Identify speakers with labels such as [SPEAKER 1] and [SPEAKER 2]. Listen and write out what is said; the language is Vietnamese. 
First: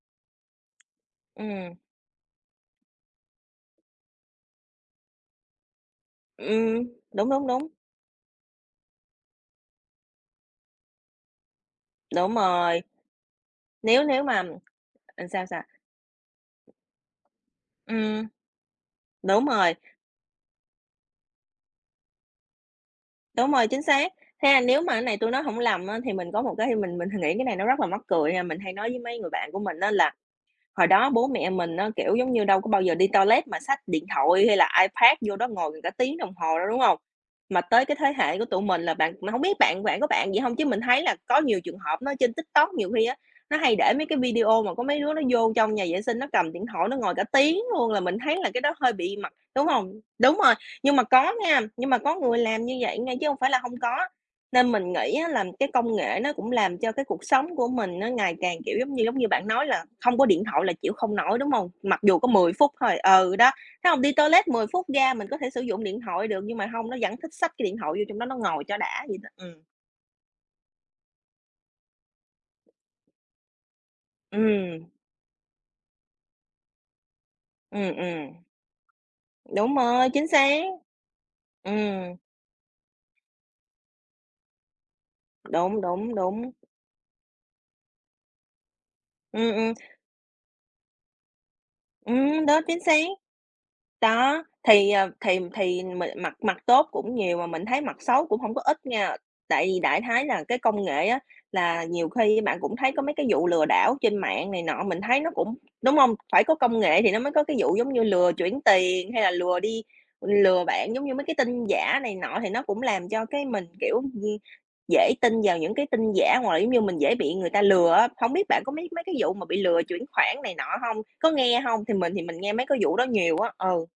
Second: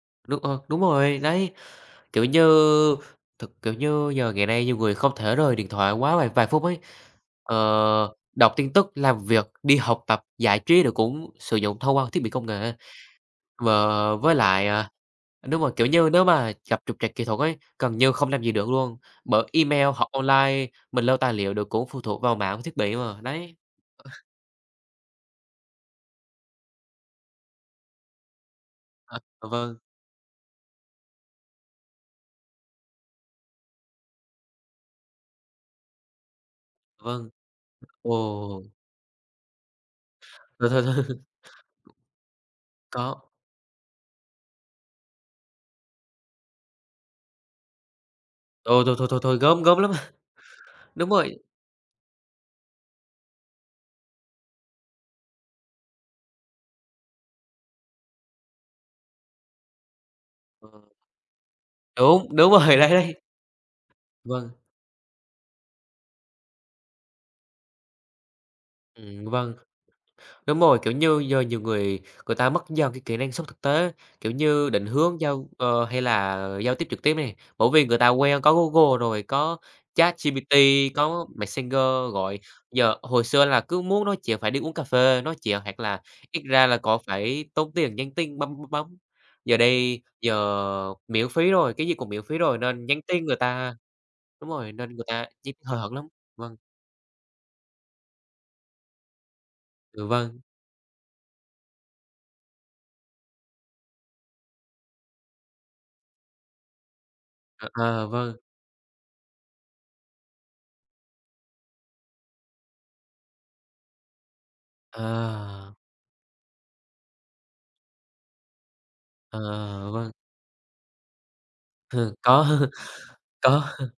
[SPEAKER 1] Được, ờ đúng rồi đấy,
[SPEAKER 2] Ừm.
[SPEAKER 1] kiểu như, thực kiểu như giờ ngày nay nhiều người không thể rời điện thoại quá vài vài phút ấy,
[SPEAKER 2] Ừm, đúng, đúng, đúng.
[SPEAKER 1] ờ, đọc tin tức, làm việc, đi học tập, giải trí rồi cũng sử dụng thông qua thiết bị
[SPEAKER 2] Đúng
[SPEAKER 1] công nghệ.
[SPEAKER 2] rồi.
[SPEAKER 1] Và
[SPEAKER 2] Nếu nếu
[SPEAKER 1] với
[SPEAKER 2] mà
[SPEAKER 1] lại, à
[SPEAKER 2] ừm, sao
[SPEAKER 1] đúng
[SPEAKER 2] sao?
[SPEAKER 1] rồi, kiểu như, nếu mà gặp trục trặc kỹ thuật ấy, gần như
[SPEAKER 2] Ừm.
[SPEAKER 1] không làm gì được luôn, bởi
[SPEAKER 2] Đúng rồi.
[SPEAKER 1] email hoặc online, mình lưu tài liệu được cũng phụ thuộc vào mạng và thiết bị mà.
[SPEAKER 2] Đúng
[SPEAKER 1] Đấy.
[SPEAKER 2] rồi, chính xác. Thế là nếu mà cái này tui nói hổng lầm á thì mình có một cái mình mình nghĩ cái này nó rất là mắc cười ha, mình hay nói với
[SPEAKER 1] À.
[SPEAKER 2] mấy người bạn của
[SPEAKER 1] Vâng.
[SPEAKER 2] mình á là hồi đó bố mẹ mình á, kiểu, giống như, đâu có bao giờ đi toilet mà xách điện thoại hay là iPad vô đó ngồi cả tiếng đồng hồ đâu, đúng hông?
[SPEAKER 1] Vâng.
[SPEAKER 2] Mà tới cái thế hệ của tụi
[SPEAKER 1] Ồ.
[SPEAKER 2] mình là bạn mà hông biết bạn bạn có bạn vậy hông? Chứ mình thấy là có nhiều trường hợp nó trên TikTok, nhiều khi á
[SPEAKER 1] Có.
[SPEAKER 2] nó hay để mấy cái video mà có mấy đứa nó vô trong nhà vệ sinh nó cầm điện thoại nó ngồi cả tiếng luôn là mình thấy là cái đó
[SPEAKER 1] Ô,
[SPEAKER 2] hơi
[SPEAKER 1] thôi, thôi,
[SPEAKER 2] bị
[SPEAKER 1] thôi,
[SPEAKER 2] mật
[SPEAKER 1] thôi, gớm,
[SPEAKER 2] đúng
[SPEAKER 1] gớm lắm!
[SPEAKER 2] hông? Đúng rồi, nhưng mà
[SPEAKER 1] Đúng
[SPEAKER 2] có
[SPEAKER 1] rồi.
[SPEAKER 2] nha, nhưng mà có người làm như vậy nha, chứ hông phải là hông có. Nên mình nghĩ á là cái công nghệ nó cũng làm cho cái cuộc sống của mình nó ngày càng, kiểu, giống như, giống như, bạn nói là hông có điện thoại
[SPEAKER 1] Ờ.
[SPEAKER 2] là chịu không nổi, đúng hông? Mặc dù có
[SPEAKER 1] Đúng, đúng
[SPEAKER 2] 10 phút
[SPEAKER 1] rồi, đấy,
[SPEAKER 2] thôi.
[SPEAKER 1] đấy.
[SPEAKER 2] Ừ, đó, thấy hông? Đi toilet
[SPEAKER 1] Vâng.
[SPEAKER 2] 10 phút ra mình có thể sử dụng điện thoại được, nhưng mà hông, nó vẫn thích xách cái điện thoại vô trong đó nó ngồi cho đã vậy
[SPEAKER 1] Ừm,
[SPEAKER 2] đó.
[SPEAKER 1] vâng.
[SPEAKER 2] Ừm.
[SPEAKER 1] Đúng rồi, kiểu như giờ nhiều người người ta mất dần cái kỹ năng sống thực tế, kiểu như định
[SPEAKER 2] Ừm.
[SPEAKER 1] hướng giao ờ, hay là giao tiếp trực tiếp nè, bởi vì
[SPEAKER 2] Ừm,
[SPEAKER 1] người ta quen
[SPEAKER 2] ừm.
[SPEAKER 1] có Google rồi, có
[SPEAKER 2] Đúng rồi, chính
[SPEAKER 1] ChatGPT,
[SPEAKER 2] xác.
[SPEAKER 1] có Messenger
[SPEAKER 2] Ừm.
[SPEAKER 1] gọi, giờ hồi xưa là cứ muốn nói chuyện phải đi uống cà phê nói chuyện, hoặc
[SPEAKER 2] Đúng,
[SPEAKER 1] là
[SPEAKER 2] đúng,
[SPEAKER 1] ít
[SPEAKER 2] đúng.
[SPEAKER 1] ra là có phải tốn tiền nhắn tin bấm bấm bấm.
[SPEAKER 2] Ừm,
[SPEAKER 1] Giờ
[SPEAKER 2] ừm.
[SPEAKER 1] đây, giờ miễn phí rồi, cái gì cũng miễn phí
[SPEAKER 2] Ừm,
[SPEAKER 1] rồi
[SPEAKER 2] đó, chính
[SPEAKER 1] nên
[SPEAKER 2] xác.
[SPEAKER 1] nhắn tin người ta
[SPEAKER 2] Đó,
[SPEAKER 1] đúng rồi,
[SPEAKER 2] thì,
[SPEAKER 1] nên người
[SPEAKER 2] ờ,
[SPEAKER 1] ta
[SPEAKER 2] thì
[SPEAKER 1] nhắn hời
[SPEAKER 2] thì
[SPEAKER 1] hợt
[SPEAKER 2] m
[SPEAKER 1] lắm.
[SPEAKER 2] mặt
[SPEAKER 1] Vâng.
[SPEAKER 2] mặt tốt cũng nhiều mà mình thấy mặt xấu cũng hông có ít nha. Tại vì đại
[SPEAKER 1] Ừ,
[SPEAKER 2] khái
[SPEAKER 1] vâng.
[SPEAKER 2] là cái công nghệ á là nhiều khi bạn cũng thấy có mấy cái vụ lừa đảo trên mạng này nọ, mình thấy nó cũng đúng hông? Phải có công nghệ thì nó mới có cái
[SPEAKER 1] À,
[SPEAKER 2] vụ giống như
[SPEAKER 1] à,
[SPEAKER 2] lừa
[SPEAKER 1] vâng.
[SPEAKER 2] chuyển tiền hay là lừa đi lừa bạn giống như mấy cái tin giả này nọ thì nó cũng làm cho cái mình, kiểu, ưm, dễ tin vào
[SPEAKER 1] À.
[SPEAKER 2] những cái tin giả hoặc là, giống như, mình dễ bị người ta lừa á. Hổng biết bạn có mấy mấy cái vụ
[SPEAKER 1] À,
[SPEAKER 2] mà bị lừa chuyển
[SPEAKER 1] vâng.
[SPEAKER 2] khoản này nọ hông? Có nghe hông? Thì mình thì mình
[SPEAKER 1] Có.
[SPEAKER 2] nghe mấy cái vụ đó nhiều á.
[SPEAKER 1] Có.
[SPEAKER 2] Ừ.